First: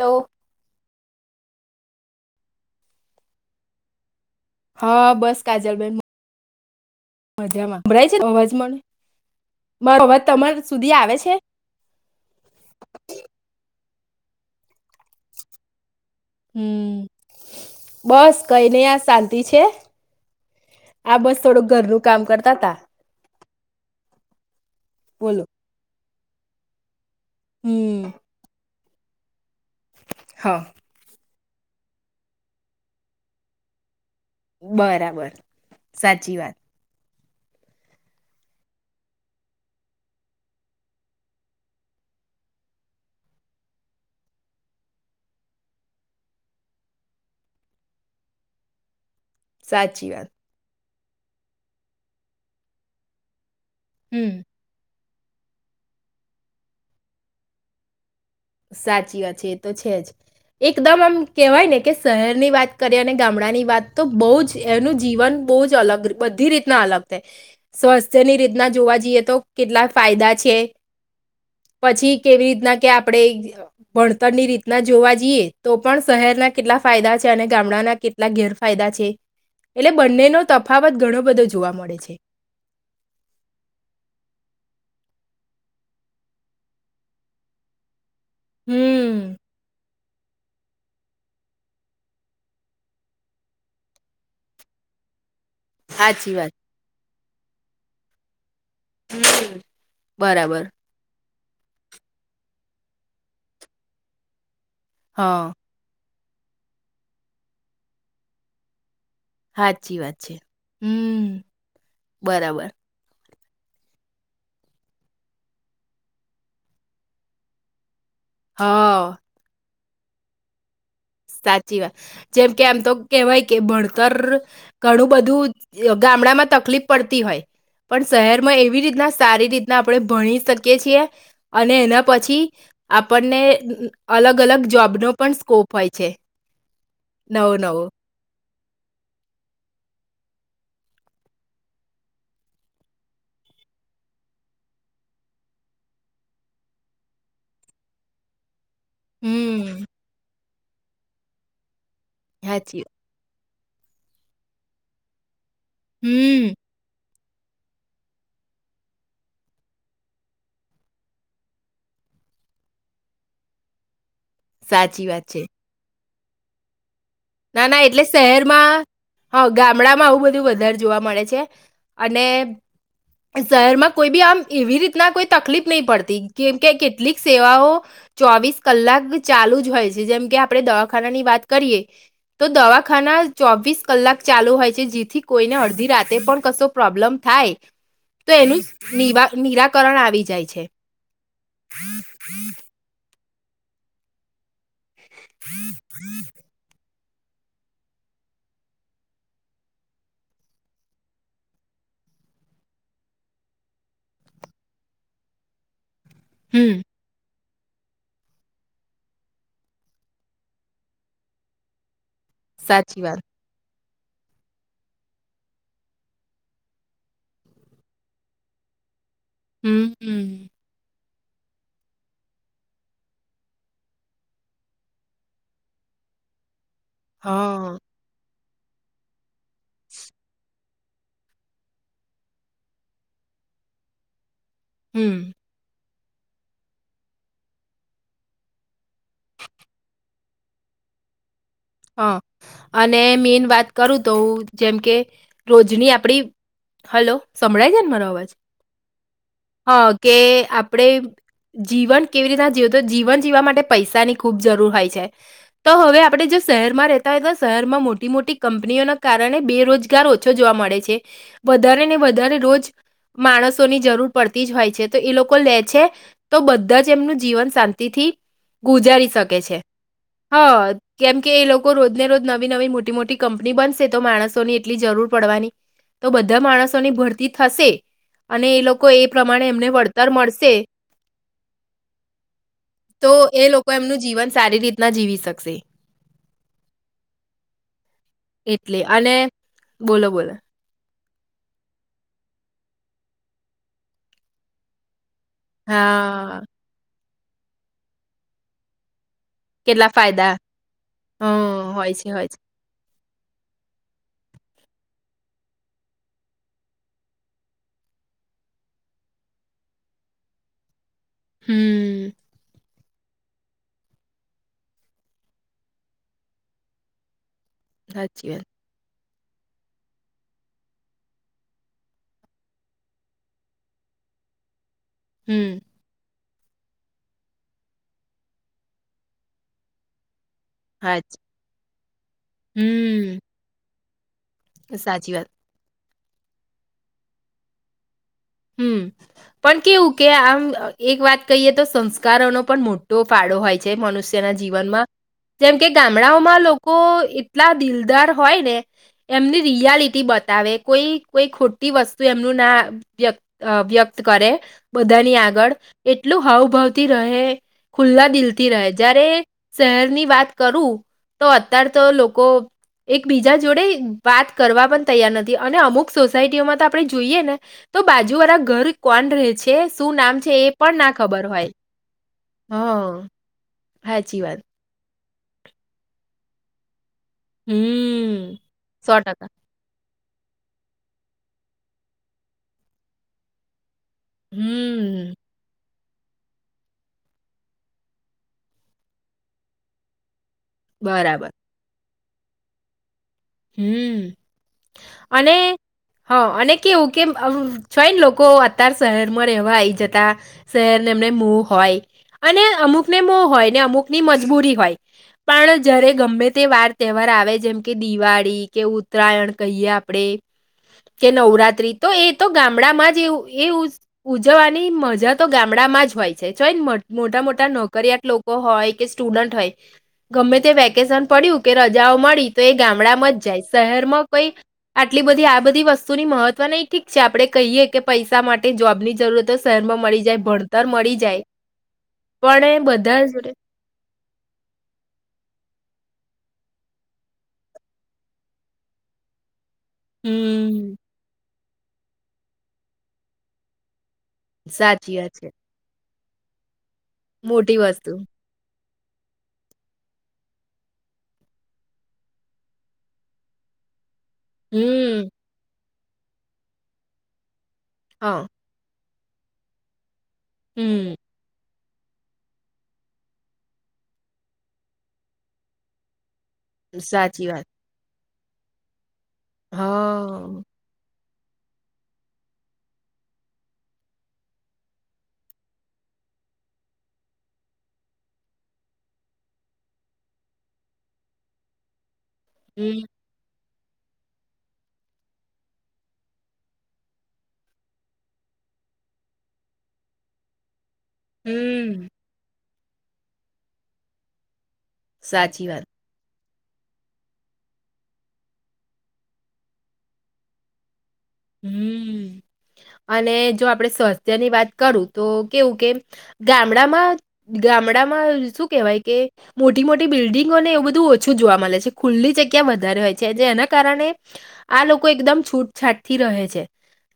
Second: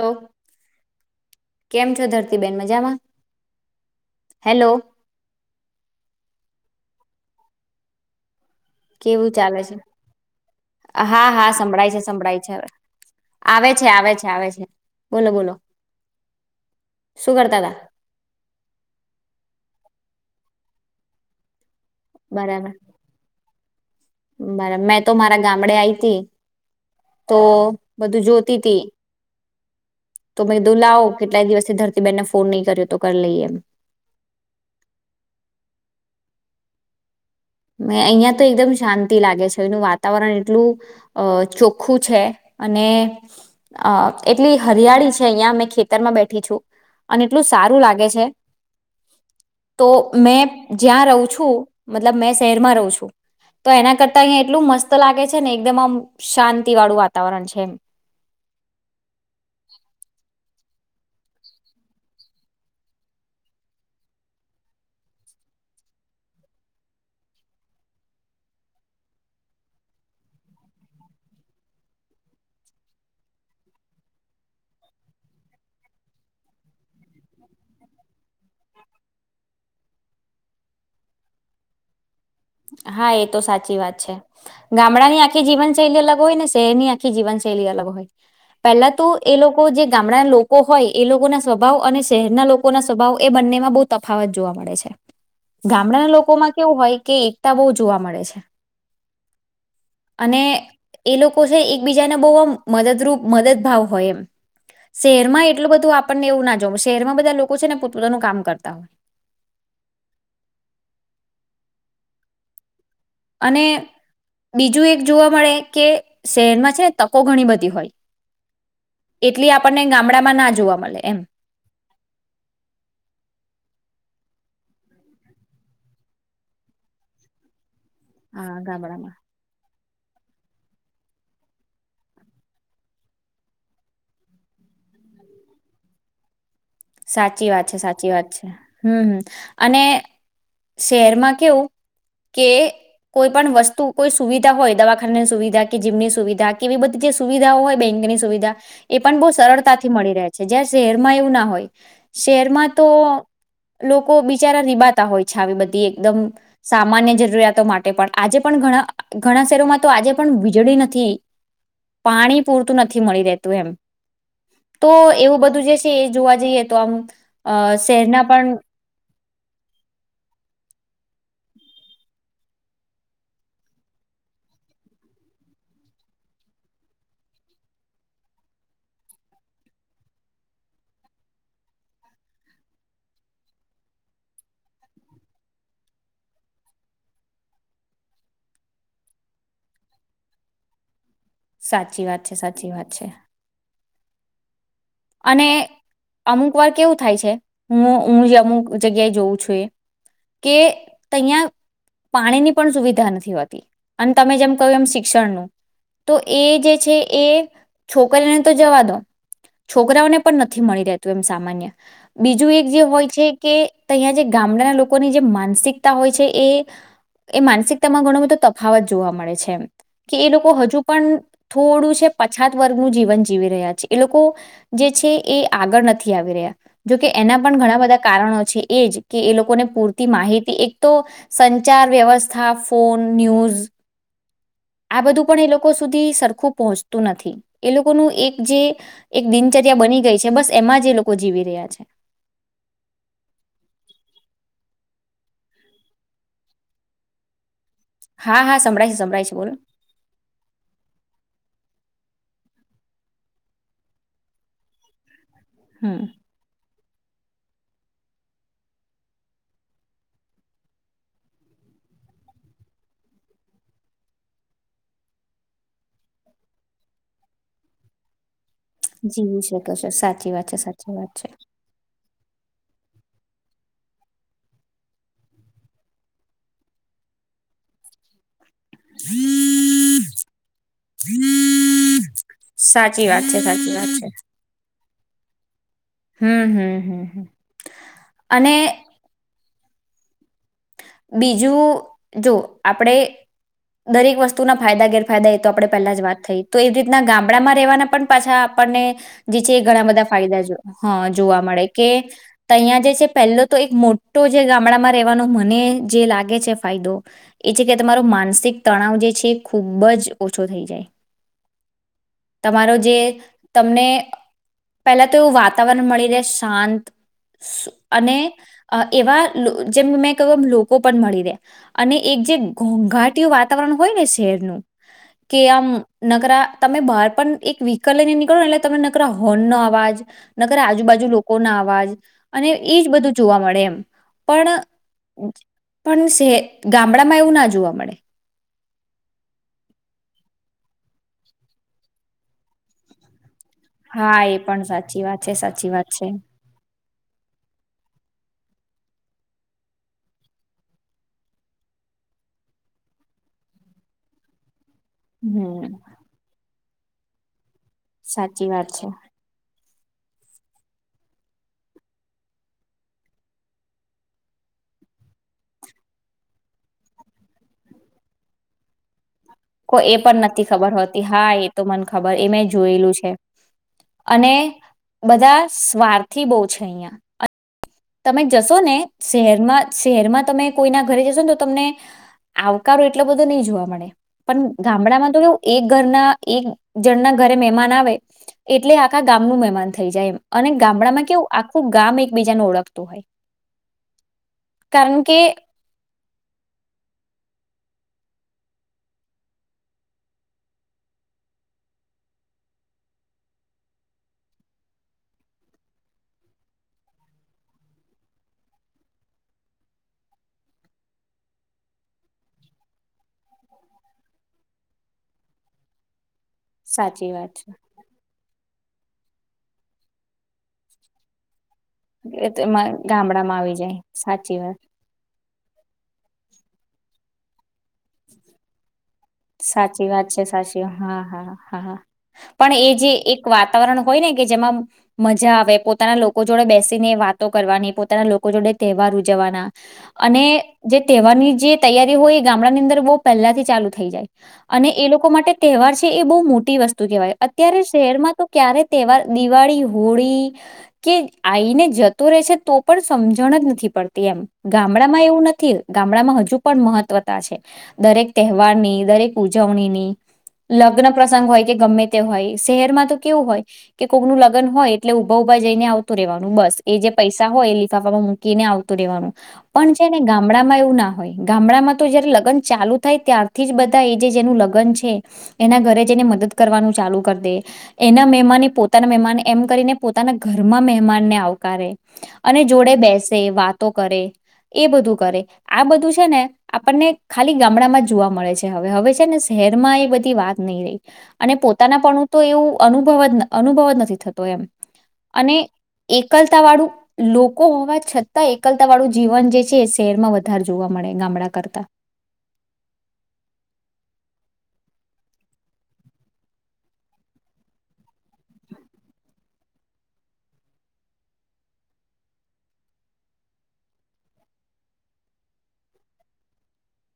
હોઉ કેમ છો ધરતીબેન મજામાં? હેલો હા બસ કાજલબેન મ મજામાં [inaudible] કેવું ચાલે છે, મારો અવાજ તમારા સુધી આવે હા છે હા સંભળાય છે સંભળાય છે હવે આવે આવે છે, આવે છે બોલો, બોલો હમ્મ શું કરતા તા બસ કઈ નઈ આ શાંતિ છે. આ બસ થોડુંક ઘરનું કામ કરતા તા. બરાબ મેં તો મારા બોલો ગામડે આઈ તી. તો હમ બધું જોતી તી. તોમે હા દુ લાવ કેટલાય દિવસથી ધરતીબેનને ફોન નહીં કર્યો તો કરી લઈએ એમ. બરાબર સાચી વાત. મે અહિયાં તો એકદમ શાંતિ લાગે છે, એનું વાતાવરણ એટલું અ ચોખ્ખું છે અને અ એટલી હરિયાળી છે અહિયાયા મે ખેતરમાં બેઠી છું, અને એટલું સારું લાગે છે. તો સાચી વાત મેં જ્યાં રહું છું મતલબ મે સ શહેરમાં રહું છું. તો એના કરતા હમ અહીંયા એટલું મસ્ત લાગે છે ને એકદમ આમ શાંતિ વાળું વાતાવરણ છે એમ સાચી વાત છે, એ તો છે જ એકદમ આમ કહેવાય ને કે શહેરની વાત કરીએ અને ગામડાની વાત તો બહુ જ એનું જીવન બહુ જ અલગ બધી રીતના અલગ થાય, સ્વાસ્થ્યની રીતના જોવા જઈએ તો કેટલા ફાયદા છે, પછી કેવી રીતના કે આપણે ભણતરની રીતના જોવા જઈએ તો પણ શહેરના કેટલા ફાયદા છે, અને ગામડાના કેટલા ગેરફાયદા છે, એટલે બંનેનો તફાવત ઘણો બધો જોવા મળે છે હા એ તો સાચી વાત છે ગામડા ની આખી જીવનશૈલી અલગ હોય ને શહેરની આખી જીવનશૈલી અલગ હોય પેલા તો હમ એ લોકો જે ગામડાના લોકો હોય એ લોકો ના સ્વભાવ અને શહેરના લોકો ના સ્વભાવ એ બંનેમાં બહુ તફાવત જોવા મળે છે ગામડાના સાચી લોકોમાં વાત કેવું હોય કે એકતા બહુ જોવા મળે છે અને બરાબર એ લોકો છે એકબીજાને બહુ મદદરૂપ મદદ ભાવ હોય એમ શહેરમાં હા. એટલું બધું આપ આપને એવું ના જોવ શહેરમાં બધા લોકો છે ને પોતપોતાનું કામ કરતા હોય હાચી વાત છે, હમ બરાબર અને બીજું એક જોવા મળે કે શહેરમાં છે, ને તકો ઘણી બધી હોય હા એટલી આપણને ગામડામાં ના જોવા મલે સાચી વાત જેમ કે આમ તો કેહેવાય કે ભણતર ઘણું બધું ગામડા માં તકલીફ પડતી હોય પણ હા શહેરમાં એવી રીતના ગામડામાં સારી રીત ના આપણે ભણી શકીએ છીએ, અને એના પછી આપણને અલગ-અલગ જોબનો પણ સ્કોપ હોય છે. સાચી નવો વાત છે નવો સાચી વાત છે. હમ્મ હમ્મ અને શહેરમાં કેવું કે કોઈ પણ વસ્તુ કોઈ સુવિધા હોય, દવાખાનાની સુવિધા, કે જીમની સુવિધા કેવી બધી જે સુવિધાઓ હોય બેંકની સુવિધા એ પણ બહુ હમ સરળતાથી મળી રહે છે જ્યાં શહેરમાં એવું ના હોય. શેરમાં સાચી તો લોકો બિચારા રિભાતા હોય છે આવી બ એકદમ હમ સામાન્ય જે જરૂરિયાતો માટે પણ આજે પણ ઘણા-ઘણા શહેરોમાં તો આજે પણ વીજળી નથી, પાણી પૂરતું નથી મળી રહેતું એમ. તો સાચી વાત છે એવું બધું જે છે એ જોવા જઈએ તો એમ ના, ના એટલે શહેરમાં હા, ગામડામાં આવું બધું વધારે જોવા મળે છે, અને શહેરમાં કોઈ બી આમ એવી રીતના કોઈ તકલીફ નહી પડતી, કેમકે કેટલીક સેવાઓ ચોવીસ કલાક ચાલુ જ હોય છે, જેમ કે આપણે દવાખાનાની વાત કરીએ તો દવાખાના ચોવીસ કલાક ચાલુ હોય છે, જેથી કોઈને અડધી રાતે પણ કશો પ્રોબ્લમ થાય તો એનું નિરાકરણ આવી જાય છે સાચી વાત છે, સાચી વાત છે અને અમુક વાર કેવું થાય છે હું, હું અમુક જગ્યાએ જોઉં છું એ કે અહીંયા પાણીની પણ સુવિધા નથી હોતી અને તમે જેમ કહ્યું એમ શિક્ષણનું તો એ જે હમ છે, એ છોકરીઓને તો જવા દો છોકરાઓને પણ નથી મળી રહેતું એમ સામાન્ય બીજું એક જે સાચી હોય વાત છે, કે તો અહીં જે ગામડાના લોકોની જે માનસિકતા હોય છે, એ, એ માનસિકતામાં ઘણો બધો તફાવત જોવા મળે છે કે, એ હમ લોકો હજુ પણ થોડું છે પછાત વર્ગનું જીવન જીવી રહ્યા છે એ લોકો જે છે એ આગળ નથી આવી રહ્યા જોકે એના પણ હા ઘણા બધા કારણો છે એજ કે એ લોકોને પૂરતી માહિતી, એક તો સંચાર, વ્યવસ્થા, ફોન, ન્યૂઝ આ હમ બધું પણ એ લોકો સુધી સરખું પહોંચતું નથી એ લોકોનું એક જે એક દિનચર્યા બની ગઈ છે, બસ એમાં જ એ લોકો જીવી રહ્યા છે હા. અને મેન વાત કરું તો હું જેમ કે રોજની આપડી, હલો સંભળાય છે ને? મારો અવાજ? હા હા સંભળાય છે સંભળાય છે બોલો હા કે આપડે જીવન કેવી રીતના જીવું, તો જીવન જીવવા માટે પૈસાની ખુબ જરૂર હોય છે. તો હવે હમ આપડે જે શહેરમાં રહેતા હોય તો શહેરમાં મોટી-મોટી કંપનીઓના કારણે બેરોજગાર ઓછો જોવા મળે છે. વધારે ને વધારે રોજ માણસોની જરૂર પડતી જ હોય છે, તો એ લોકો લે છે, તો બધા જ એમનું જીવન શાંતિથી ગુજારી શકે જીવી છે સાચી વાત છે હા. સાચી વાત કેમ છે કે એ લોકો રોજને રોજ નવી-નવી મોટી-મોટી કંપની બનશે તો માણસોની એટલી જરૂર પડવાની, તો બધા માણસોની ભરતી થશે. અને એ લોકો એ પ્રમાણે એમને વળતર મળશે, સાચી તો વાત છે એ લોકો સાચી વાત એમનું જીવન સારી રીતના જીવી શ શકશે. હમ્મ-હમ્મ-હમ્મ-હમ્મ. અને બોલો-બોલો. બીજું જો આપણે દરેક વસ્તુના ફાયદા ગેર ફાયદા તો ઈ આપણે પહેલા જ વાત થઈ હા તો એવી રીતના ગામ ગામડામાં રહેવાના પણ પાછા આપણને જે છે એ ઘણા બધા ફાયદા જોવા, હા જોવા મળે, હં કે હોય છે હોય છે તહીંયા જે છે પહેલો તો એક મોટો જે ગામડામાં રહેવાનો મને જે લાગે છે ફાયદો એ છે કે તમારો માનસિક તણાવ જે છે એ ખૂબ જ ઓછો થઈ જાય. હમ્મ. તમારો જે તમને પેલા તો એવું વાતાવરણ મળી રહે શાંત અને સાચી વાત અ એવા લ જેમ મેં કયું લો કો પણ મળી રહે, અને એક જે ઘોઘાટીયું વાતાવરણ હોય ને શહેરનું કે હમ આમ નગરા તમે બહાર પણ એક વેહિકલ લઈને નીકળો ને એટલે તમે નકરા હોર્ન નો અવાજ નકરા હાચ આજુબાજુ લોકો ના અવાજ અને એજ બધું હમ જોવા મળે એમ. પણ સાચી વાત પણ શે ગામડામાં એવું ના જોવા મળે. હમ્મ પણ કેવું કે આમ એક વાત કહીએ તો સંસ્કારોનો પણ મોટો ફાળો હોય હા મનુષ્યના એ પણ જીવનમાં, સાચી વાત છે જેમ કે સાચી વાત છે ગામડાઓમાં લોકો એટલા દિલદાર હોય ને એમની રિયાલિટી બતાવે કોઈ કોઈ ખોટી વસ્તુ એમનું ના વ્યક્ત વ્યક્ત કરે બધાની આગળ હમ એટલું હાવભાવ રહે. ખુલ્લા સાચી દિલથી વાત રહે છે જયારે શહેર ની વાત કરું તો અતાર તો લોકો એકબીજા જોડે વાત કરવા પણ તૈયાર નથી અને અમુક સોસાયટીઓમાં તો આપણે જોઈએ ને તો બાજુ વાળા ઘર કોણ રહે છે કો એ શું નામ પણ છે નથી એ ખબર પણ ના હોતી ખબર હા એ હોય તો મને ખબર એ મેં જોયેલું હ છે સાચી અને વાત બધા સ્વાર્થી બહુ છે અહીંયાં. તમે હમ જશો ને સો ટકા શહેરમાં શહેરમાં તમે કોઈના ઘરે જશો ને તો તમને આવકારો એટલો બધો નહીં જોવા મળે. પણ ગામડામાં હમ તો કેવું એક ઘરના એક જણ ના ઘરે મહેમાન આવે એટલે આખા ગામનું મહેમાન થઈ જાય એમ. અને ગામડામાં કેવું બરાબર આખું ગામ એક બીજાને ઓળખ તોય. હમ્મ કે અને હા અને કેવું કેઅમ ચોય ને લોકો અત્યાર શહેરમાં રહેવા આઈ જતા શહેરને એમને મો હોય અને અમુકને મો હોય ને અમુક ની મજબૂરી હોય પણ જયારે ગમે તે વાર તહેવાર આવે જેમ કે દિવાળી કે ઉતરાયણ કહીએ આપણેે કે નવરાત્રી તો એ તો ગામડામાં જ એ ઉજવવાની મજા તો ગામડામાં જ હોય. છે. ચોય ન સાચી મોટા વાત મોટા છે. નોકરિયાત લોકો હોય કે સ્ટુડન્ટ હોય ગમે તે વેકેશન પડ્યું કે રજાઓ મળી તો એ એમાં ગામડામાં જ આવી જાય શહેરમાં કોઈ સાચી વાત આટલી બધી આ બધી વસ્તુ ની મહત્વ નહીં ઠીક છે આપણે કહીએ કે પૈસા માટે જોબની જરૂરત તો શહેરમાં સાચી મળી વાત જાય છે સાચી ભણતર મળી હા જાય હા હા પણ એ જે એક વાતાવરણ હોય ને કે જેમાં મજા આવે પોતાના લો લોકો જોડે બેસીને વાતો કરવાની પોતાના લોકો જોડે તહેવાર ઉજવવાના અને હમ જે તહેવારની જે તૈયારી હોય એ ગામડાની અંદર વો પહેલા થી ચાલુ થઈ જાય. અને એ સાચી લોકો વાત છે માટે તહેવાર છે. એ બહુ મોટી વસ્ કેવાય, મોટી અત્યારે વસ્તુ શહેરમાં તો ક્યારે તહેવાર દિવાળી, હોળી કે આવીઈને જતો રહે છે તો પણ સમજણ જ નથી પડતી. એમ, ગામડા માં હમ એવું નથી. ગામડામાં હજુ પણ મહત્વતા છે. દરેક હા તહેવારની, દરેક ઉજવણીની લગ્ન હમ પ્રસંગ હોય ગમે તે હોય શહેર માં તો કેવું હોય કે કોઈક નું લગન હોય એટલે ઉભા ઉભા જઈને આવતું રહેેવાનું. બસ એ જે સાચી પૈસા વાત હોય એ લિફાવમાં મૂકી મૂકીને આવતું રહેવાનું. પણ છેને હા ગામડામાં એવું ના હોય. ગામડામાં તો જયારે લગન ચાલુ થાય ત્યારથી જ બધા એ જે જેનું લગ્ન છે એના ઘરે જેને મદદ કરવાનું ચાલુ કરી દે એના મહેમાન એ પોતાના મહેમાન એમ કરીને પોતાના ઘરમાં મહેમાનને આવકારે. અને હમ જોડે બેસે વાત કરે એ બધું કરે, આ બધું છે ને આપણને ખાલી ગામડામાં જ જોવા મળે છે. હવે હવે છે ને શહેરમાં એ બધી વાત નહી રહી. અને પોતાના હમ્મ પણું તો એવું અનુભવ જ અનુભવ જ નથી થતો એમ અને સાચી વાત. એકલતા વાળું લોકો હોવા છતાં એકલતા વાળું જીવન જે છે. એ શહેરમાં વધારે જોવા મળે. ગામડા કરતા હમ્મ અને જો આપડણે સ્વાસ્થ્ય ની વાત કરું તો કેવું કે ગામડામાં, ગામડામાં શું કેહેવાય કે મોટી મોટી થી રહે છે.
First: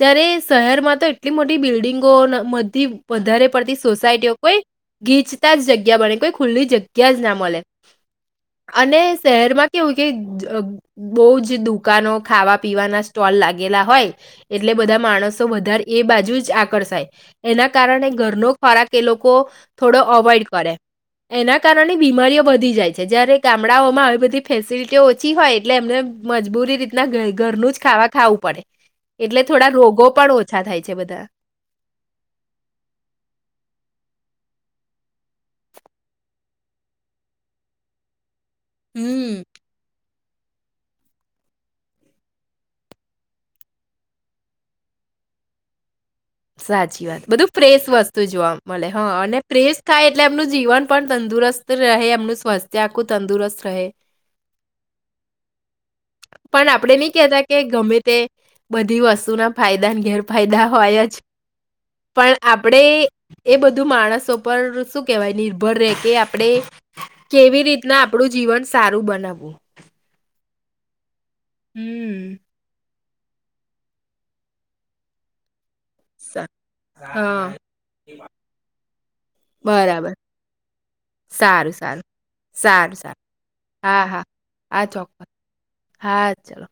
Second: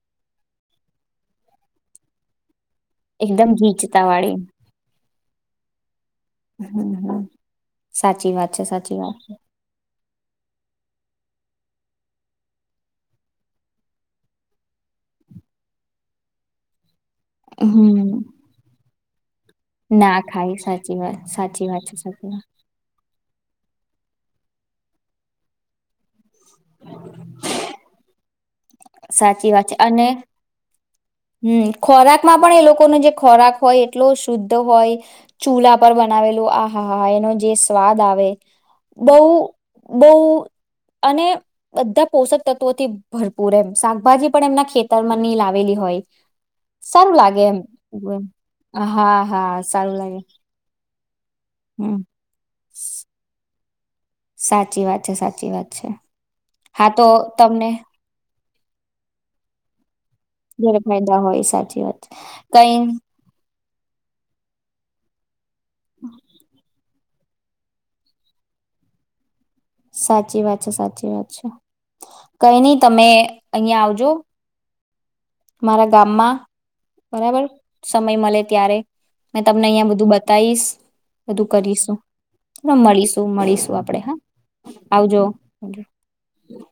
જ્યારે શહેરમાં તો એટલી મોટી બિલ્ડિંગો થી વધારે એકદમ પડતી ગીચતા સોસાયટીઓ વાળી કોઈ ગીચ તા જગ્યા બને તે ખુલ્લી જગ્યા જ હમ ના મલે. સાચી વાત છે સાચી અને વાત શહેરમાં કેવું કે જ અમ્મ અમ્મ બહુજ દુકાનો ખાવા પીવાના સ્ટોલ લાગ ગેલા હોય એટલે બધા માણસો વધાર એ બાજુ જ આકર્ષાય એના કારણે હમ ઘરનો ખોરાક એ લોકો થોડો ના અવોઈડ ખાય કરે. સાચી વાત એના સાચી વાત છે કારણે સાચી બીમારીઓ વાત બધી જાએ છે. જ્યારે ગામડાઓમાં આવી બધી ફેસિલિટીઓ ઓછી હોય એટલે એમને મજબૂરી રીતના ઘર-ઘરનું જ ખાવા ખાવું પડે. એટલે સાચી વાત થોડા છે. અને રોગો પણ ઓછા થાય છે બધા હમ્મ ખોરાકમાં પણ એ લોકોનો જે ખોરાક હોય એટલો શુદ્ધ તો હોય ચૂલા પર બનાવેલું આહા હા હા એનો જે સ્વાદ આવે બહુ હમ બહુ અને બધા પોષક તત્વોથી ભર પૂરમ શાકભાજી પણ એમના ખેતર માં નહીં લાવેલી હોય. સાચી સારું વાત લાગે બધું એમ ફ્રેશ વસ્તુ જોવા મલે. હા અને પ્રેસ થાય એટલે એમનું જીવન પણ તંદુરસ્ત રહે હમ એમનું સ્વાસ્થ્ય આખું તંદુરસ્ત રહે. સાચી વાત છે સાચી વાત છે પણ હા આપણે તો નહી કહેતા કે તમને ગમે તે બધી વસ્તુના ફાયદાને ઘેર ફાયદા હોય જ. ગેરફાયદા સાચી વાત છે. પણ કઈ આપડે એ બધું માણસો પર શું કહેવાયની ઉભર ર કે આપણે કેવી રીતના આપડું જીવન સારું બનાવવું? સાચી વાત છે. સાચી વાત હમ્મ. કઈ નહી તમે અહિયાં આવજો મારા ગામમાં, સા બરાબર હા, સમય મળે ત્યારે મે તમને અહંયા બધું બરાબર. બતાવીશ બધું સારું, કરીશું સારું. સારું, સારું. મળીશું મળીશું આપણેે હા. હા, આવજો ચોક્કસ હા ચાલો.